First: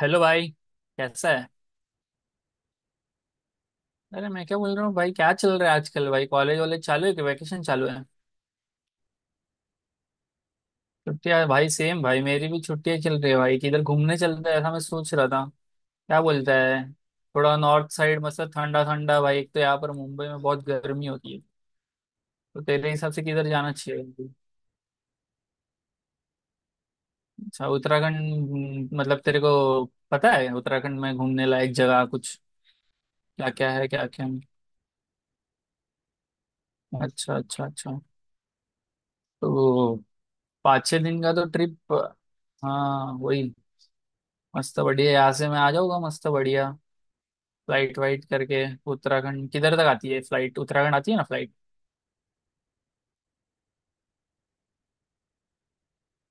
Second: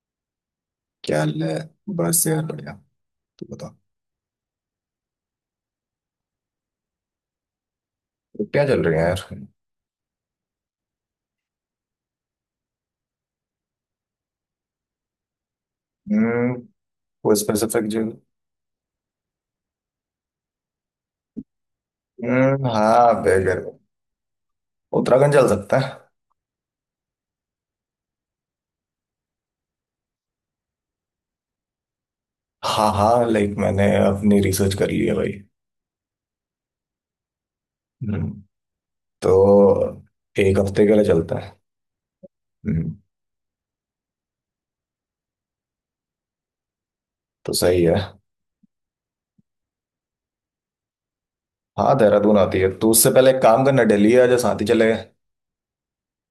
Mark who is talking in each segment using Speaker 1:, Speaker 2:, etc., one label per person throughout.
Speaker 1: Hello भाई।
Speaker 2: क्या
Speaker 1: कैसा
Speaker 2: हाल
Speaker 1: है?
Speaker 2: है? बस यार बढ़िया। तू बता।
Speaker 1: अरे, मैं क्या बोल रहा हूँ भाई, क्या चल रहा है आजकल? भाई कॉलेज वॉलेज चालू है कि वैकेशन चालू है?
Speaker 2: क्या चल रही है यार?
Speaker 1: छुट्टियां भाई? सेम भाई, मेरी भी छुट्टियां चल रही है। भाई किधर घूमने चलते हैं, ऐसा मैं सोच रहा था। क्या
Speaker 2: हम्म।
Speaker 1: बोलता है?
Speaker 2: कोई
Speaker 1: थोड़ा
Speaker 2: स्पेसिफिक
Speaker 1: नॉर्थ
Speaker 2: जो।
Speaker 1: साइड, मतलब ठंडा ठंडा भाई। एक तो यहाँ पर मुंबई में बहुत गर्मी होती है। तो
Speaker 2: हम्म,
Speaker 1: तेरे
Speaker 2: हाँ
Speaker 1: हिसाब से किधर
Speaker 2: बेगर।
Speaker 1: जाना चाहिए?
Speaker 2: उत्तराखंड चल सकता है।
Speaker 1: अच्छा उत्तराखंड। मतलब तेरे को पता है उत्तराखंड में घूमने लायक जगह कुछ?
Speaker 2: हाँ हाँ,
Speaker 1: क्या
Speaker 2: लाइक
Speaker 1: क्या
Speaker 2: मैंने
Speaker 1: है? क्या क्या है?
Speaker 2: अपनी रिसर्च कर ली है भाई।
Speaker 1: अच्छा अच्छा अच्छा।
Speaker 2: हम्म।
Speaker 1: तो
Speaker 2: तो एक हफ्ते
Speaker 1: पाँच
Speaker 2: के
Speaker 1: छः
Speaker 2: लिए
Speaker 1: दिन का
Speaker 2: चलता
Speaker 1: तो
Speaker 2: है।
Speaker 1: ट्रिप।
Speaker 2: हम्म।
Speaker 1: हाँ वही। मस्त बढ़िया, यहाँ से मैं आ जाऊंगा। मस्त बढ़िया।
Speaker 2: तो सही है।
Speaker 1: फ्लाइट वाइट करके उत्तराखंड किधर तक आती है फ्लाइट? उत्तराखंड आती है ना फ्लाइट?
Speaker 2: हाँ, देहरादून आती है, तो उससे पहले एक काम करना, दिल्ली आ जा, साथ ही चले।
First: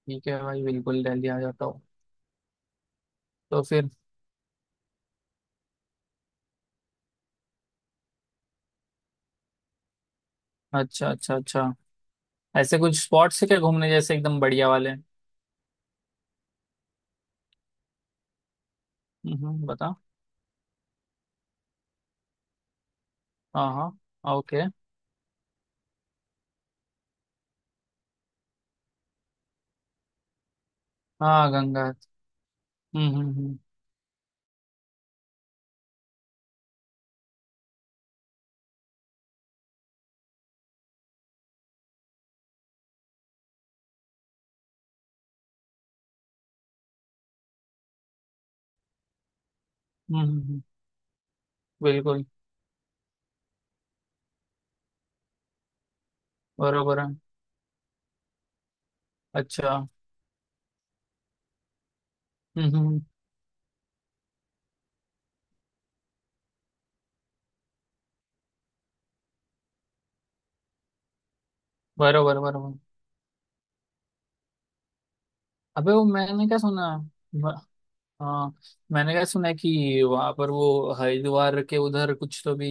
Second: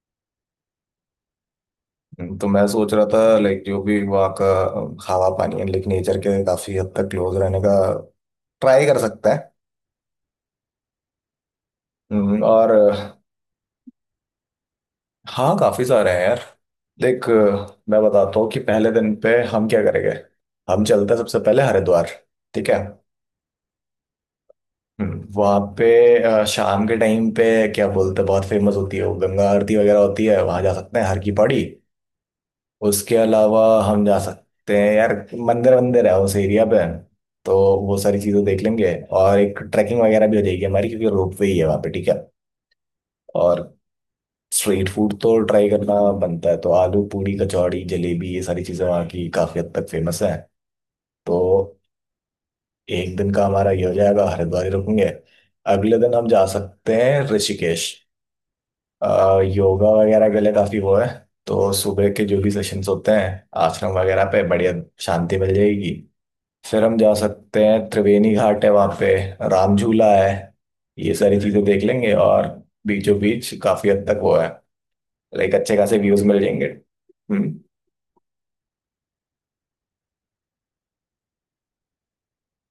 Speaker 1: ठीक है भाई, बिल्कुल दिल्ली आ जाता हूँ।
Speaker 2: तो मैं सोच रहा था,
Speaker 1: तो
Speaker 2: लाइक जो
Speaker 1: फिर?
Speaker 2: भी वहाँ का हवा पानी है, लाइक नेचर के काफी हद तक क्लोज रहने का ट्राई कर सकता है।
Speaker 1: अच्छा अच्छा अच्छा।
Speaker 2: और
Speaker 1: ऐसे कुछ स्पॉट्स है क्या घूमने जैसे एकदम बढ़िया वाले?
Speaker 2: हाँ, काफी सारे हैं यार। देख मैं बताता हूँ कि पहले दिन पे हम क्या
Speaker 1: बता।
Speaker 2: करेंगे। हम चलते हैं सबसे पहले हरिद्वार। ठीक है।
Speaker 1: हाँ हाँ ओके।
Speaker 2: वहां पे शाम के टाइम पे क्या बोलते हैं, बहुत फेमस होती है, वो गंगा आरती वगैरह होती है, वहां जा सकते हैं, हर की
Speaker 1: हाँ
Speaker 2: पौड़ी।
Speaker 1: गंगा।
Speaker 2: उसके
Speaker 1: हम्म।
Speaker 2: अलावा हम जा सकते हैं यार, मंदिर मंदिर है उस एरिया पे। तो वो सारी चीजें देख लेंगे, और एक ट्रैकिंग वगैरह भी हो जाएगी हमारी, क्योंकि रोप वे ही है वहाँ पे। ठीक है। और स्ट्रीट फूड तो ट्राई करना बनता है, तो आलू पूरी कचौड़ी जलेबी, ये सारी चीज़ें वहाँ की काफ़ी हद तक
Speaker 1: हम्म
Speaker 2: फेमस
Speaker 1: हम्म,
Speaker 2: है।
Speaker 1: हम्म,
Speaker 2: तो
Speaker 1: बिल्कुल।
Speaker 2: एक दिन का हमारा ये हो जाएगा, हरिद्वार ही रुकेंगे। अगले दिन हम जा सकते
Speaker 1: बरोबर है।
Speaker 2: हैं ऋषिकेश,
Speaker 1: अच्छा।
Speaker 2: योगा वगैरह के लिए काफ़ी वो है। तो सुबह के जो भी सेशंस
Speaker 1: हम्म।
Speaker 2: होते हैं आश्रम वगैरह पे, बढ़िया शांति मिल जाएगी। फिर हम जा सकते हैं, त्रिवेणी घाट है वहाँ पे, राम झूला है, ये सारी चीज़ें देख लेंगे।
Speaker 1: बरोबर
Speaker 2: और
Speaker 1: बरोबर।
Speaker 2: बीचों बीच काफ़ी हद तक वो है, लाइक अच्छे
Speaker 1: अबे
Speaker 2: खासे
Speaker 1: वो
Speaker 2: व्यूज मिल
Speaker 1: मैंने क्या
Speaker 2: जाएंगे।
Speaker 1: सुना?
Speaker 2: हम्म।
Speaker 1: हाँ। मैंने क्या सुना है कि वहां पर वो हरिद्वार के उधर कुछ तो भी,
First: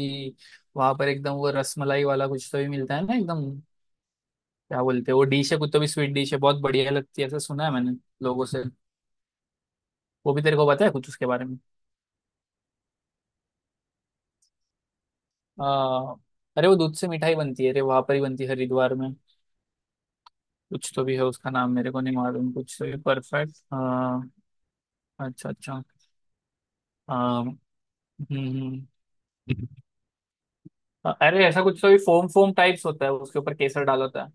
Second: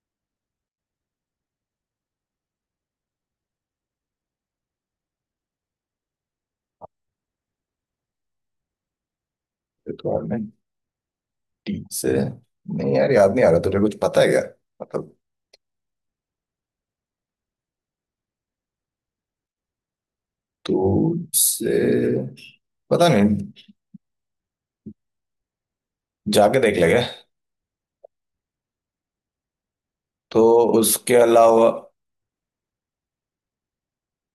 Speaker 1: वहां पर एकदम वो रसमलाई वाला कुछ तो भी मिलता है ना एकदम? क्या बोलते हैं, वो डिश है कुछ तो भी, स्वीट डिश है, बहुत बढ़िया लगती है, ऐसा सुना है मैंने लोगों से। वो भी
Speaker 2: रिक्वायरमेंट
Speaker 1: तेरे को पता है कुछ उसके बारे में?
Speaker 2: टीम से नहीं यार, याद नहीं आ रहा। तुझे कुछ पता है क्या? मतलब।
Speaker 1: आ, अरे वो दूध से मिठाई बनती है, अरे वहां पर ही बनती है हरिद्वार में।
Speaker 2: तू
Speaker 1: कुछ तो भी है, उसका नाम
Speaker 2: से
Speaker 1: मेरे को नहीं मालूम, कुछ तो भी
Speaker 2: पता नहीं,
Speaker 1: परफेक्ट। अच्छा अच्छा।
Speaker 2: जाके देख लेंगे।
Speaker 1: आ, हम्म हम्म।
Speaker 2: तो उसके
Speaker 1: अरे ऐसा
Speaker 2: अलावा
Speaker 1: कुछ तो भी फोम फोम टाइप्स होता है, उसके ऊपर केसर डाला होता है।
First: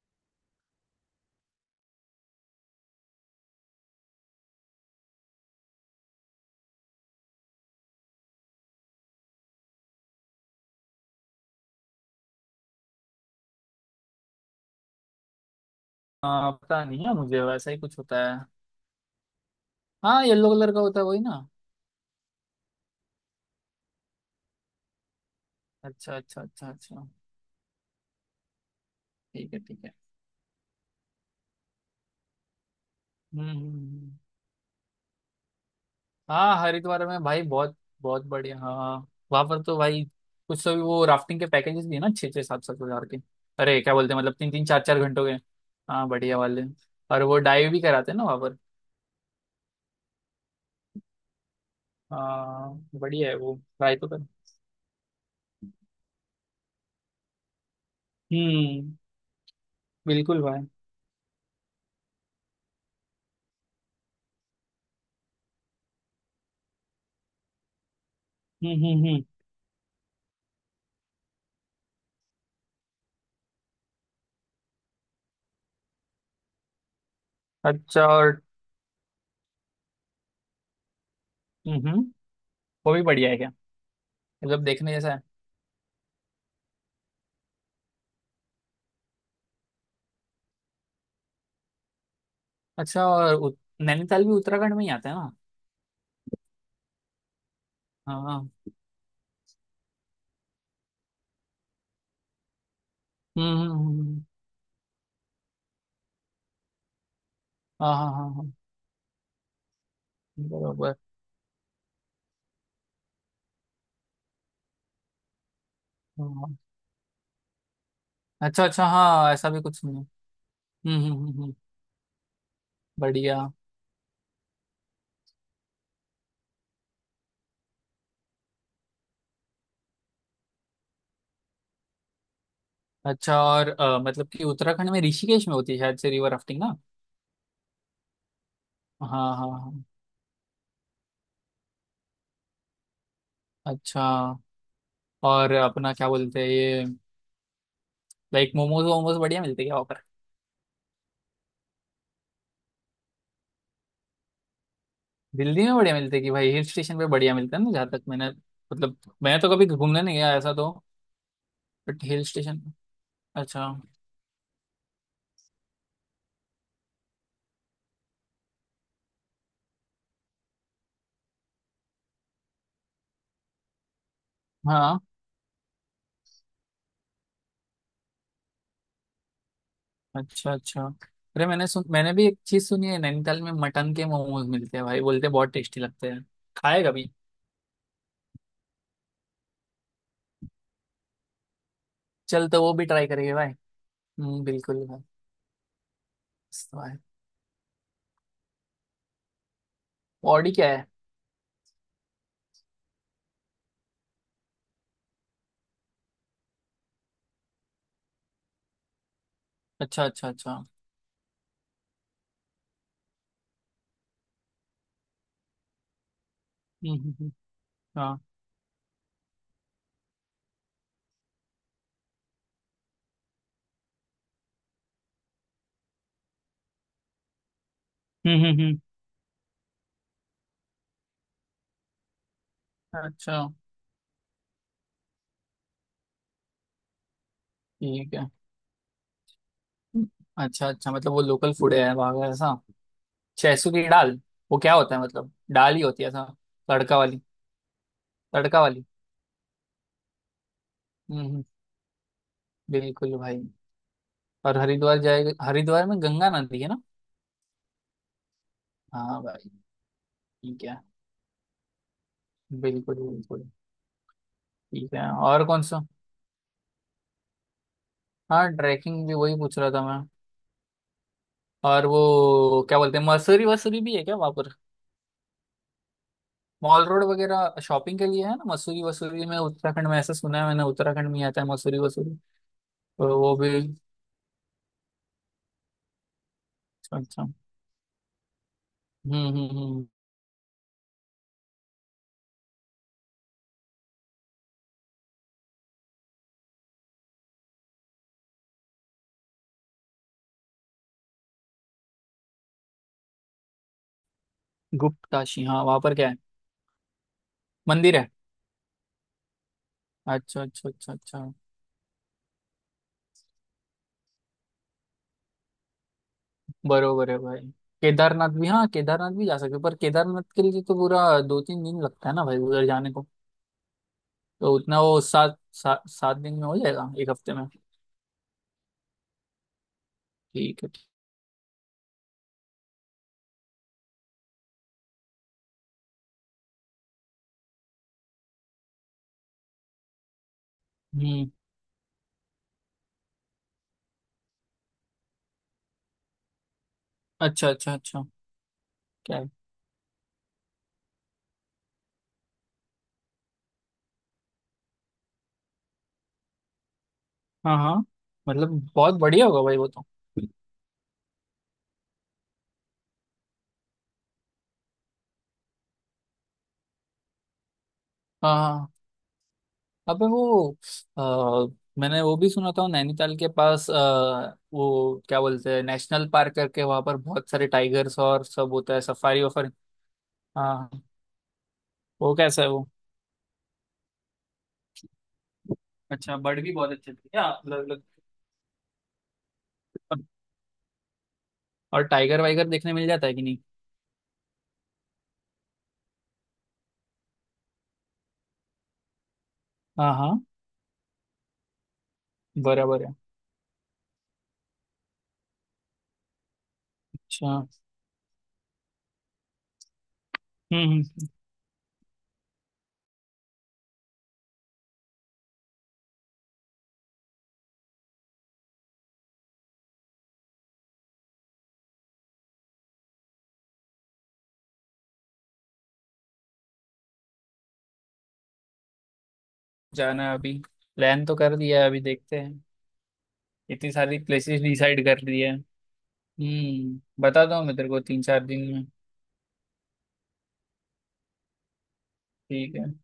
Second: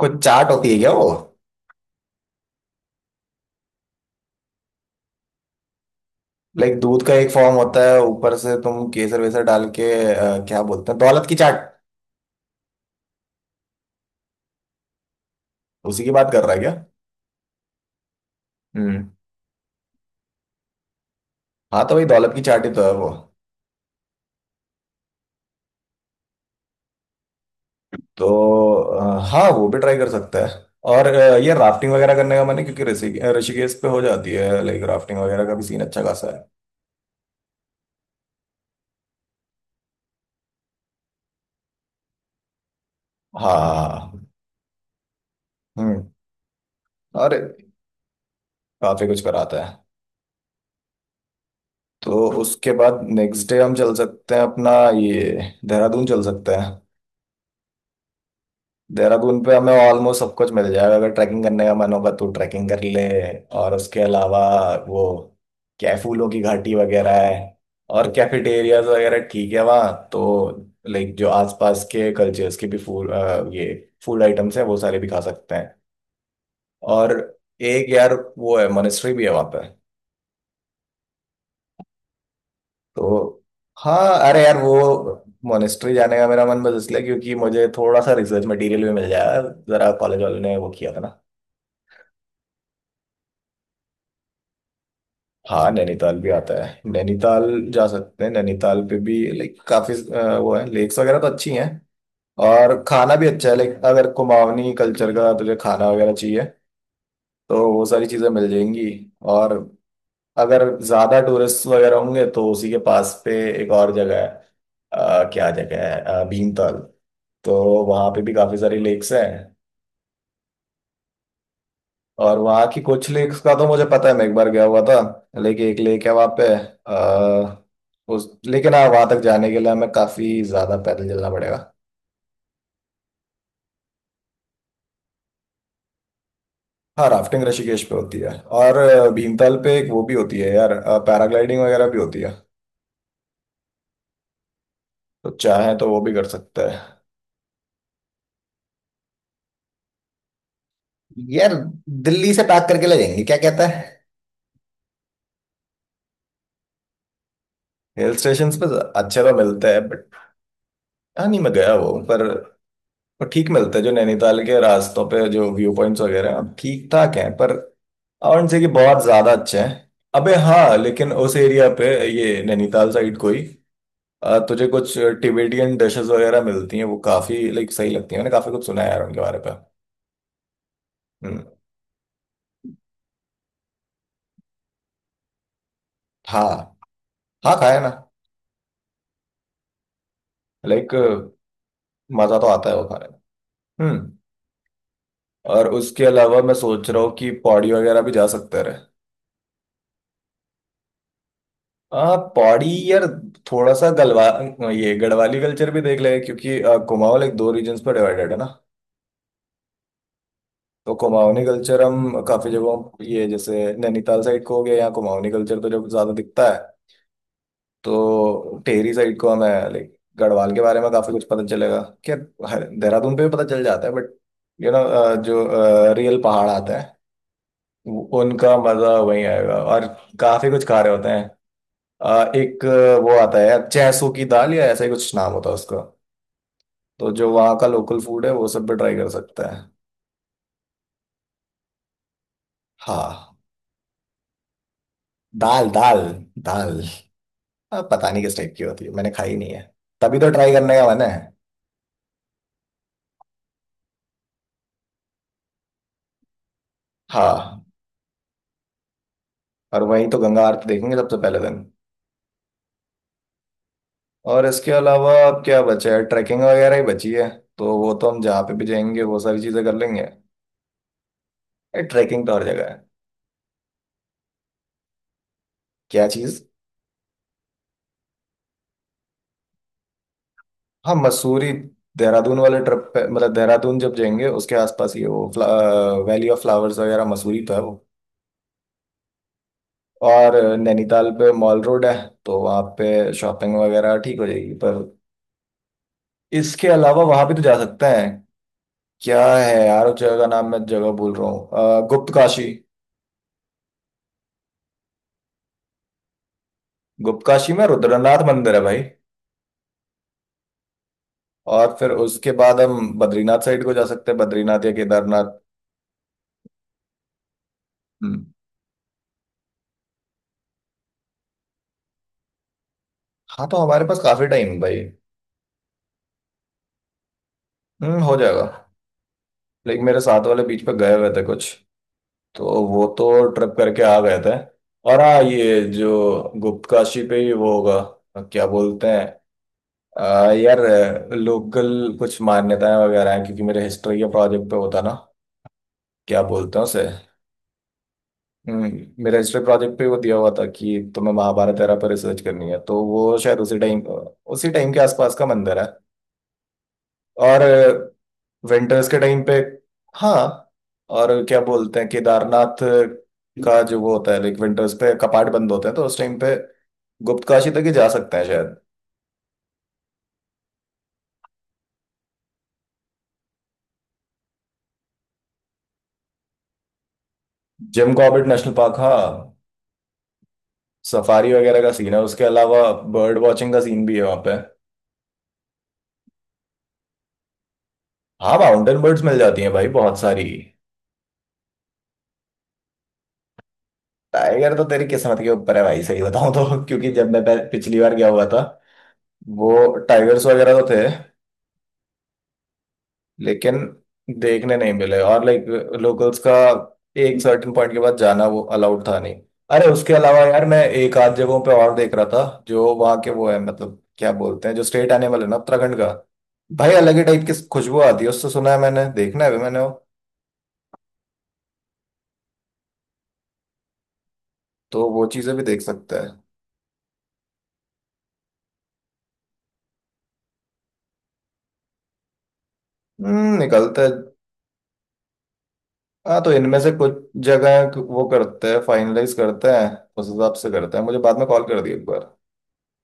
Speaker 2: कुछ चाट होती है क्या वो? लाइक दूध का एक फॉर्म होता है, ऊपर से तुम केसर वेसर डाल के क्या बोलते हैं, दौलत की चाट। उसी की बात कर
Speaker 1: हाँ
Speaker 2: रहा है क्या?
Speaker 1: पता नहीं है मुझे, वैसा ही कुछ होता है।
Speaker 2: हम्म।
Speaker 1: हाँ, येलो कलर का होता है वही ना?
Speaker 2: हाँ, तो भाई दौलत की चाट ही तो है वो।
Speaker 1: अच्छा अच्छा अच्छा अच्छा।
Speaker 2: तो हाँ,
Speaker 1: ठीक है
Speaker 2: वो भी
Speaker 1: ठीक है।
Speaker 2: ट्राई कर सकता है। और ये राफ्टिंग वगैरह करने का मन है, क्योंकि
Speaker 1: हम्म।
Speaker 2: ऋषिकेश पे हो
Speaker 1: हम्म।
Speaker 2: जाती है, लाइक राफ्टिंग वगैरह का भी सीन अच्छा खासा है।
Speaker 1: हाँ हरिद्वार में भाई बहुत बहुत बढ़िया हाँ। वहां पर तो भाई कुछ तो भी वो राफ्टिंग के पैकेजेस भी है ना, छः छः सात सात हजार के। अरे क्या बोलते हैं,
Speaker 2: हाँ।
Speaker 1: मतलब तीन तीन चार चार घंटों के। हाँ
Speaker 2: हम्म।
Speaker 1: बढ़िया वाले। और
Speaker 2: और
Speaker 1: वो डाइव भी कराते हैं ना वहां पर?
Speaker 2: काफी कुछ कराता है। तो उसके
Speaker 1: हाँ
Speaker 2: बाद
Speaker 1: बढ़िया है,
Speaker 2: नेक्स्ट
Speaker 1: वो
Speaker 2: डे हम चल
Speaker 1: ट्राई तो कर।
Speaker 2: सकते हैं अपना, ये देहरादून चल सकते हैं।
Speaker 1: हम्म
Speaker 2: देहरादून पे हमें ऑलमोस्ट सब
Speaker 1: बिल्कुल
Speaker 2: कुछ
Speaker 1: भाई।
Speaker 2: मिल जाएगा, अगर ट्रैकिंग करने का मन होगा तो ट्रैकिंग कर ले। और उसके अलावा वो क्या है, फूलों की घाटी वगैरह है। और कैफेटेरियाज वगैरह
Speaker 1: हम्म।
Speaker 2: ठीक है वहाँ, तो लाइक जो आसपास के कल्चर्स के भी फूड, ये फूड आइटम्स हैं, वो सारे भी खा सकते हैं। और एक
Speaker 1: अच्छा
Speaker 2: यार
Speaker 1: और?
Speaker 2: वो है, मोनेस्ट्री भी है वहाँ पे।
Speaker 1: हम्म हम्म, वो भी
Speaker 2: तो
Speaker 1: बढ़िया है क्या?
Speaker 2: हाँ, अरे यार
Speaker 1: मतलब
Speaker 2: वो
Speaker 1: देखने जैसा है?
Speaker 2: मोनेस्ट्री जाने का मेरा मन बस इसलिए, क्योंकि मुझे थोड़ा सा रिसर्च मटेरियल भी मिल जाएगा, जरा कॉलेज वालों ने वो किया था ना।
Speaker 1: अच्छा और नैनीताल भी उत्तराखंड में ही आता है ना?
Speaker 2: हाँ, नैनीताल भी आता है। नैनीताल जा
Speaker 1: हाँ
Speaker 2: सकते हैं
Speaker 1: हाँ।
Speaker 2: नैनीताल पे भी, लाइक काफी वो है, लेक्स वगैरह तो अच्छी हैं। और खाना भी अच्छा है, लाइक
Speaker 1: हम्म
Speaker 2: अगर
Speaker 1: हम्म।
Speaker 2: कुमाऊनी कल्चर का तुझे खाना वगैरह चाहिए, तो वो
Speaker 1: हाँ
Speaker 2: सारी
Speaker 1: हाँ
Speaker 2: चीजें
Speaker 1: हाँ
Speaker 2: मिल
Speaker 1: हाँ।
Speaker 2: जाएंगी। और अगर
Speaker 1: बराबर।
Speaker 2: ज्यादा टूरिस्ट वगैरह होंगे, तो उसी के पास पे एक और जगह है, क्या जगह है,
Speaker 1: हाँ हाँ।
Speaker 2: भीमताल। तो वहाँ पे भी काफी
Speaker 1: अच्छा
Speaker 2: सारी
Speaker 1: अच्छा,
Speaker 2: लेक्स हैं।
Speaker 1: हाँ ऐसा भी कुछ नहीं है। हम्म।
Speaker 2: और वहाँ की कुछ लेक्स
Speaker 1: बढ़िया।
Speaker 2: का तो मुझे पता है, मैं एक बार गया हुआ था। लेकिन एक लेक है वहाँ पे, आ, उस लेकिन हाँ, वहाँ तक जाने के लिए हमें काफी ज्यादा पैदल चलना पड़ेगा।
Speaker 1: अच्छा और मतलब कि उत्तराखंड में ऋषिकेश में होती है शायद से रिवर राफ्टिंग ना?
Speaker 2: हाँ, राफ्टिंग ऋषिकेश पे होती है। और
Speaker 1: हाँ हाँ
Speaker 2: भीमताल पे
Speaker 1: हाँ।
Speaker 2: एक वो भी होती है यार, पैराग्लाइडिंग वगैरह भी होती है।
Speaker 1: अच्छा।
Speaker 2: तो
Speaker 1: और
Speaker 2: चाहे तो
Speaker 1: अपना
Speaker 2: वो
Speaker 1: क्या
Speaker 2: भी कर
Speaker 1: बोलते हैं
Speaker 2: सकते हैं।
Speaker 1: ये, लाइक मोमोज वोमोज बढ़िया मिलते हैं क्या वहाँ पर?
Speaker 2: यार दिल्ली से पैक करके ले जाएंगे, क्या कहता है?
Speaker 1: दिल्ली में बढ़िया मिलते हैं कि भाई हिल स्टेशन पे बढ़िया मिलता है ना, जहाँ तक
Speaker 2: हिल
Speaker 1: मैंने
Speaker 2: स्टेशन पे
Speaker 1: मतलब
Speaker 2: अच्छे तो
Speaker 1: मैं तो कभी
Speaker 2: मिलते हैं
Speaker 1: घूमने नहीं
Speaker 2: बट।
Speaker 1: गया ऐसा तो,
Speaker 2: हाँ नहीं, मैं गया वो
Speaker 1: बट
Speaker 2: पर
Speaker 1: हिल स्टेशन।
Speaker 2: पर ठीक
Speaker 1: अच्छा।
Speaker 2: मिलते हैं, जो नैनीताल के रास्तों पे जो व्यू पॉइंट्स वगैरह हैं ठीक ठाक हैं पर, और उनसे कि बहुत ज्यादा अच्छे हैं। अबे हाँ, लेकिन उस एरिया पे ये नैनीताल साइड कोई तुझे कुछ
Speaker 1: हाँ।
Speaker 2: टिबेटियन डिशेस वगैरह मिलती हैं, वो काफी लाइक सही लगती है, मैंने काफी कुछ सुना है यार उनके बारे पे।
Speaker 1: अच्छा अच्छा।
Speaker 2: हम्म।
Speaker 1: अरे मैंने सुन मैंने भी एक चीज सुनी है, नैनीताल में मटन के मोमोज मिलते हैं भाई, बोलते हैं बहुत टेस्टी लगते हैं।
Speaker 2: हाँ,
Speaker 1: खाए कभी?
Speaker 2: हाँ खाया ना, लाइक मजा तो
Speaker 1: चल, तो
Speaker 2: आता
Speaker 1: वो
Speaker 2: है वो
Speaker 1: भी ट्राई
Speaker 2: खाने
Speaker 1: करेंगे
Speaker 2: में।
Speaker 1: भाई।
Speaker 2: हम्म।
Speaker 1: बिल्कुल भाई।
Speaker 2: और उसके अलावा मैं
Speaker 1: मस्त
Speaker 2: सोच
Speaker 1: भाई।
Speaker 2: रहा हूँ कि पौड़ी वगैरह भी जा सकते रहे।
Speaker 1: बॉडी क्या है?
Speaker 2: पौड़ी यार, थोड़ा सा गलवा, ये गढ़वाली कल्चर भी देख लेंगे, क्योंकि कुमाऊँ लाइक दो रीजन्स पर डिवाइडेड है ना।
Speaker 1: अच्छा अच्छा अच्छा।
Speaker 2: तो कुमाऊनी कल्चर हम काफी जगहों ये जैसे नैनीताल साइड को हो गया, यहाँ कुमाऊनी कल्चर तो जब ज्यादा दिखता है।
Speaker 1: हम्म। हाँ।
Speaker 2: तो टेहरी साइड को हमें लाइक गढ़वाल के बारे में काफी कुछ पता चलेगा। क्या देहरादून पे भी पता चल जाता है बट यू नो जो रियल पहाड़ आते हैं
Speaker 1: हम्म
Speaker 2: उनका
Speaker 1: हम्म
Speaker 2: मजा वहीं आएगा। और काफी कुछ खा रहे होते हैं। एक
Speaker 1: हम्म।
Speaker 2: वो आता
Speaker 1: अच्छा।
Speaker 2: है चैसू की दाल, या ऐसा ही कुछ नाम होता है उसका। तो जो वहाँ का लोकल
Speaker 1: ठीक
Speaker 2: फूड
Speaker 1: है।
Speaker 2: है, वो सब भी ट्राई कर सकता है।
Speaker 1: हम्म। अच्छा अच्छा, मतलब वो लोकल फूड है वहाँ का ऐसा?
Speaker 2: हाँ।
Speaker 1: छैसू की दाल वो क्या होता है, मतलब
Speaker 2: दाल
Speaker 1: दाल ही
Speaker 2: दाल
Speaker 1: होती है ऐसा?
Speaker 2: दाल।
Speaker 1: तड़का वाली?
Speaker 2: अब पता नहीं किस टाइप
Speaker 1: तड़का
Speaker 2: की
Speaker 1: वाली?
Speaker 2: होती है, मैंने खाई नहीं है, तभी तो ट्राई करने का मन है।
Speaker 1: हम्म। बिल्कुल भाई। और हरिद्वार जाएगा, हरिद्वार में गंगा नदी है ना?
Speaker 2: हाँ।
Speaker 1: हाँ भाई।
Speaker 2: और वहीं तो गंगा
Speaker 1: ठीक
Speaker 2: आरती
Speaker 1: है,
Speaker 2: देखेंगे सबसे पहले दिन।
Speaker 1: बिल्कुल बिल्कुल।
Speaker 2: और इसके
Speaker 1: ठीक है,
Speaker 2: अलावा अब
Speaker 1: और
Speaker 2: क्या
Speaker 1: कौन सा?
Speaker 2: बचा है, ट्रैकिंग वगैरह ही बची है। तो वो तो हम जहाँ
Speaker 1: हाँ
Speaker 2: पे भी जाएंगे
Speaker 1: ट्रैकिंग भी
Speaker 2: वो
Speaker 1: वही
Speaker 2: सारी
Speaker 1: पूछ
Speaker 2: चीजें
Speaker 1: रहा
Speaker 2: कर
Speaker 1: था
Speaker 2: लेंगे।
Speaker 1: मैं। और
Speaker 2: ट्रैकिंग तो हर
Speaker 1: वो
Speaker 2: जगह
Speaker 1: क्या
Speaker 2: है।
Speaker 1: बोलते हैं, मसूरी वसूरी भी है क्या वहां पर?
Speaker 2: क्या चीज?
Speaker 1: मॉल रोड वगैरह शॉपिंग के लिए है ना मसूरी वसूरी में उत्तराखंड में, ऐसा सुना है मैंने,
Speaker 2: हाँ,
Speaker 1: उत्तराखंड में ही आता है
Speaker 2: मसूरी,
Speaker 1: मसूरी वसूरी।
Speaker 2: देहरादून वाले ट्रिप पे,
Speaker 1: तो
Speaker 2: मतलब
Speaker 1: वो भी।
Speaker 2: देहरादून जब जाएंगे उसके आसपास ही है वो, वैली ऑफ फ्लावर्स वगैरह,
Speaker 1: अच्छा।
Speaker 2: मसूरी तो है वो।
Speaker 1: हम्म।
Speaker 2: और नैनीताल पे मॉल रोड है, तो वहाँ पे शॉपिंग वगैरह ठीक हो जाएगी, पर इसके अलावा वहां भी तो जा सकते हैं। क्या है यार उस जगह का नाम, मैं जगह भूल रहा हूँ, गुप्त काशी।
Speaker 1: गुप्त काशी हाँ, वहां पर क्या है?
Speaker 2: गुप्त काशी में
Speaker 1: मंदिर है?
Speaker 2: रुद्रनाथ मंदिर है भाई।
Speaker 1: अच्छा अच्छा अच्छा अच्छा।
Speaker 2: और फिर उसके बाद हम बद्रीनाथ साइड को जा सकते हैं, बद्रीनाथ या केदारनाथ।
Speaker 1: बरोबर है भाई।
Speaker 2: हम्म।
Speaker 1: केदारनाथ भी, हाँ केदारनाथ भी जा सकते हो, पर केदारनाथ के लिए तो पूरा 2-3 दिन लगता है ना भाई उधर जाने को।
Speaker 2: हाँ, तो हमारे पास काफी टाइम
Speaker 1: तो
Speaker 2: है भाई।
Speaker 1: उतना वो सात सात सात दिन में हो जाएगा, एक हफ्ते में।
Speaker 2: हम्म, हो जाएगा। लेकिन मेरे साथ वाले बीच
Speaker 1: ठीक है।
Speaker 2: पे गए हुए थे कुछ, तो वो तो ट्रिप करके आ गए थे। और हाँ, ये जो गुप्त काशी पे ही वो होगा, क्या बोलते हैं यार,
Speaker 1: हम्म।
Speaker 2: लोकल कुछ मान्यताएं वगैरह हैं, क्योंकि मेरे हिस्ट्री के प्रोजेक्ट पे होता ना। क्या बोलते हैं उसे।
Speaker 1: अच्छा अच्छा अच्छा।
Speaker 2: हम्म,
Speaker 1: क्या
Speaker 2: मेरा
Speaker 1: है?
Speaker 2: हिस्ट्री प्रोजेक्ट पे वो दिया हुआ था, कि तुम्हें महाभारत एरा पर रिसर्च करनी है, तो वो शायद उसी टाइम, उसी टाइम के आसपास का मंदिर है। और
Speaker 1: हाँ हाँ मतलब
Speaker 2: विंटर्स
Speaker 1: बहुत
Speaker 2: के टाइम
Speaker 1: बढ़िया
Speaker 2: पे।
Speaker 1: होगा भाई वो तो।
Speaker 2: हाँ, और क्या बोलते हैं, केदारनाथ का जो वो होता है, लाइक विंटर्स पे कपाट बंद होते हैं, तो उस टाइम पे गुप्त काशी तक ही जा सकते हैं
Speaker 1: हाँ
Speaker 2: शायद।
Speaker 1: हाँ। अबे वो मैंने वो भी सुना था नैनीताल के पास, वो क्या बोलते हैं नेशनल पार्क करके, वहां पर बहुत सारे
Speaker 2: जिम
Speaker 1: टाइगर्स और
Speaker 2: कॉर्बेट नेशनल
Speaker 1: सब होता
Speaker 2: पार्क,
Speaker 1: है,
Speaker 2: हाँ।
Speaker 1: सफारी वफारी। हाँ हाँ।
Speaker 2: सफारी वगैरह का सीन है,
Speaker 1: वो
Speaker 2: उसके
Speaker 1: कैसा है
Speaker 2: अलावा
Speaker 1: वो?
Speaker 2: बर्ड वॉचिंग का सीन भी है वहाँ पे।
Speaker 1: अच्छा, बर्ड भी बहुत अच्छे थे क्या, अलग अलग?
Speaker 2: हाँ, माउंटेन बर्ड्स मिल जाती हैं भाई बहुत सारी।
Speaker 1: और टाइगर वाइगर देखने मिल जाता है कि नहीं?
Speaker 2: टाइगर तो तेरी किस्मत के ऊपर है भाई, सही बताऊं तो क्योंकि जब मैं पिछली बार गया हुआ था, वो
Speaker 1: हाँ हाँ।
Speaker 2: टाइगर्स वगैरह तो थे,
Speaker 1: बराबर है।
Speaker 2: लेकिन देखने नहीं मिले। और लाइक लोकल्स का एक
Speaker 1: अच्छा।
Speaker 2: सर्टेन पॉइंट के बाद जाना वो अलाउड था नहीं। अरे उसके अलावा यार मैं एक
Speaker 1: हम्म।
Speaker 2: आध जगहों पे और देख रहा था, जो वहाँ के वो है, मतलब क्या बोलते हैं, जो स्टेट एनिमल है ना उत्तराखंड का। भाई अलग ही टाइप की खुशबू आती है उससे, सुना है मैंने, देखना है भी मैंने वो। तो वो चीजें भी देख सकता है।
Speaker 1: जाना है अभी। प्लान तो कर दिया है, अभी देखते हैं। इतनी
Speaker 2: निकलता है।
Speaker 1: सारी प्लेसेस डिसाइड कर ली है।
Speaker 2: हाँ, तो इनमें से
Speaker 1: हम्म,
Speaker 2: कुछ
Speaker 1: बता दो, मैं
Speaker 2: जगह
Speaker 1: तेरे को तीन
Speaker 2: वो
Speaker 1: चार दिन
Speaker 2: करते हैं,
Speaker 1: में।
Speaker 2: फाइनलाइज करते हैं, उस हिसाब से करते हैं, मुझे बाद में कॉल कर दिए एक बार।
Speaker 1: ठीक है।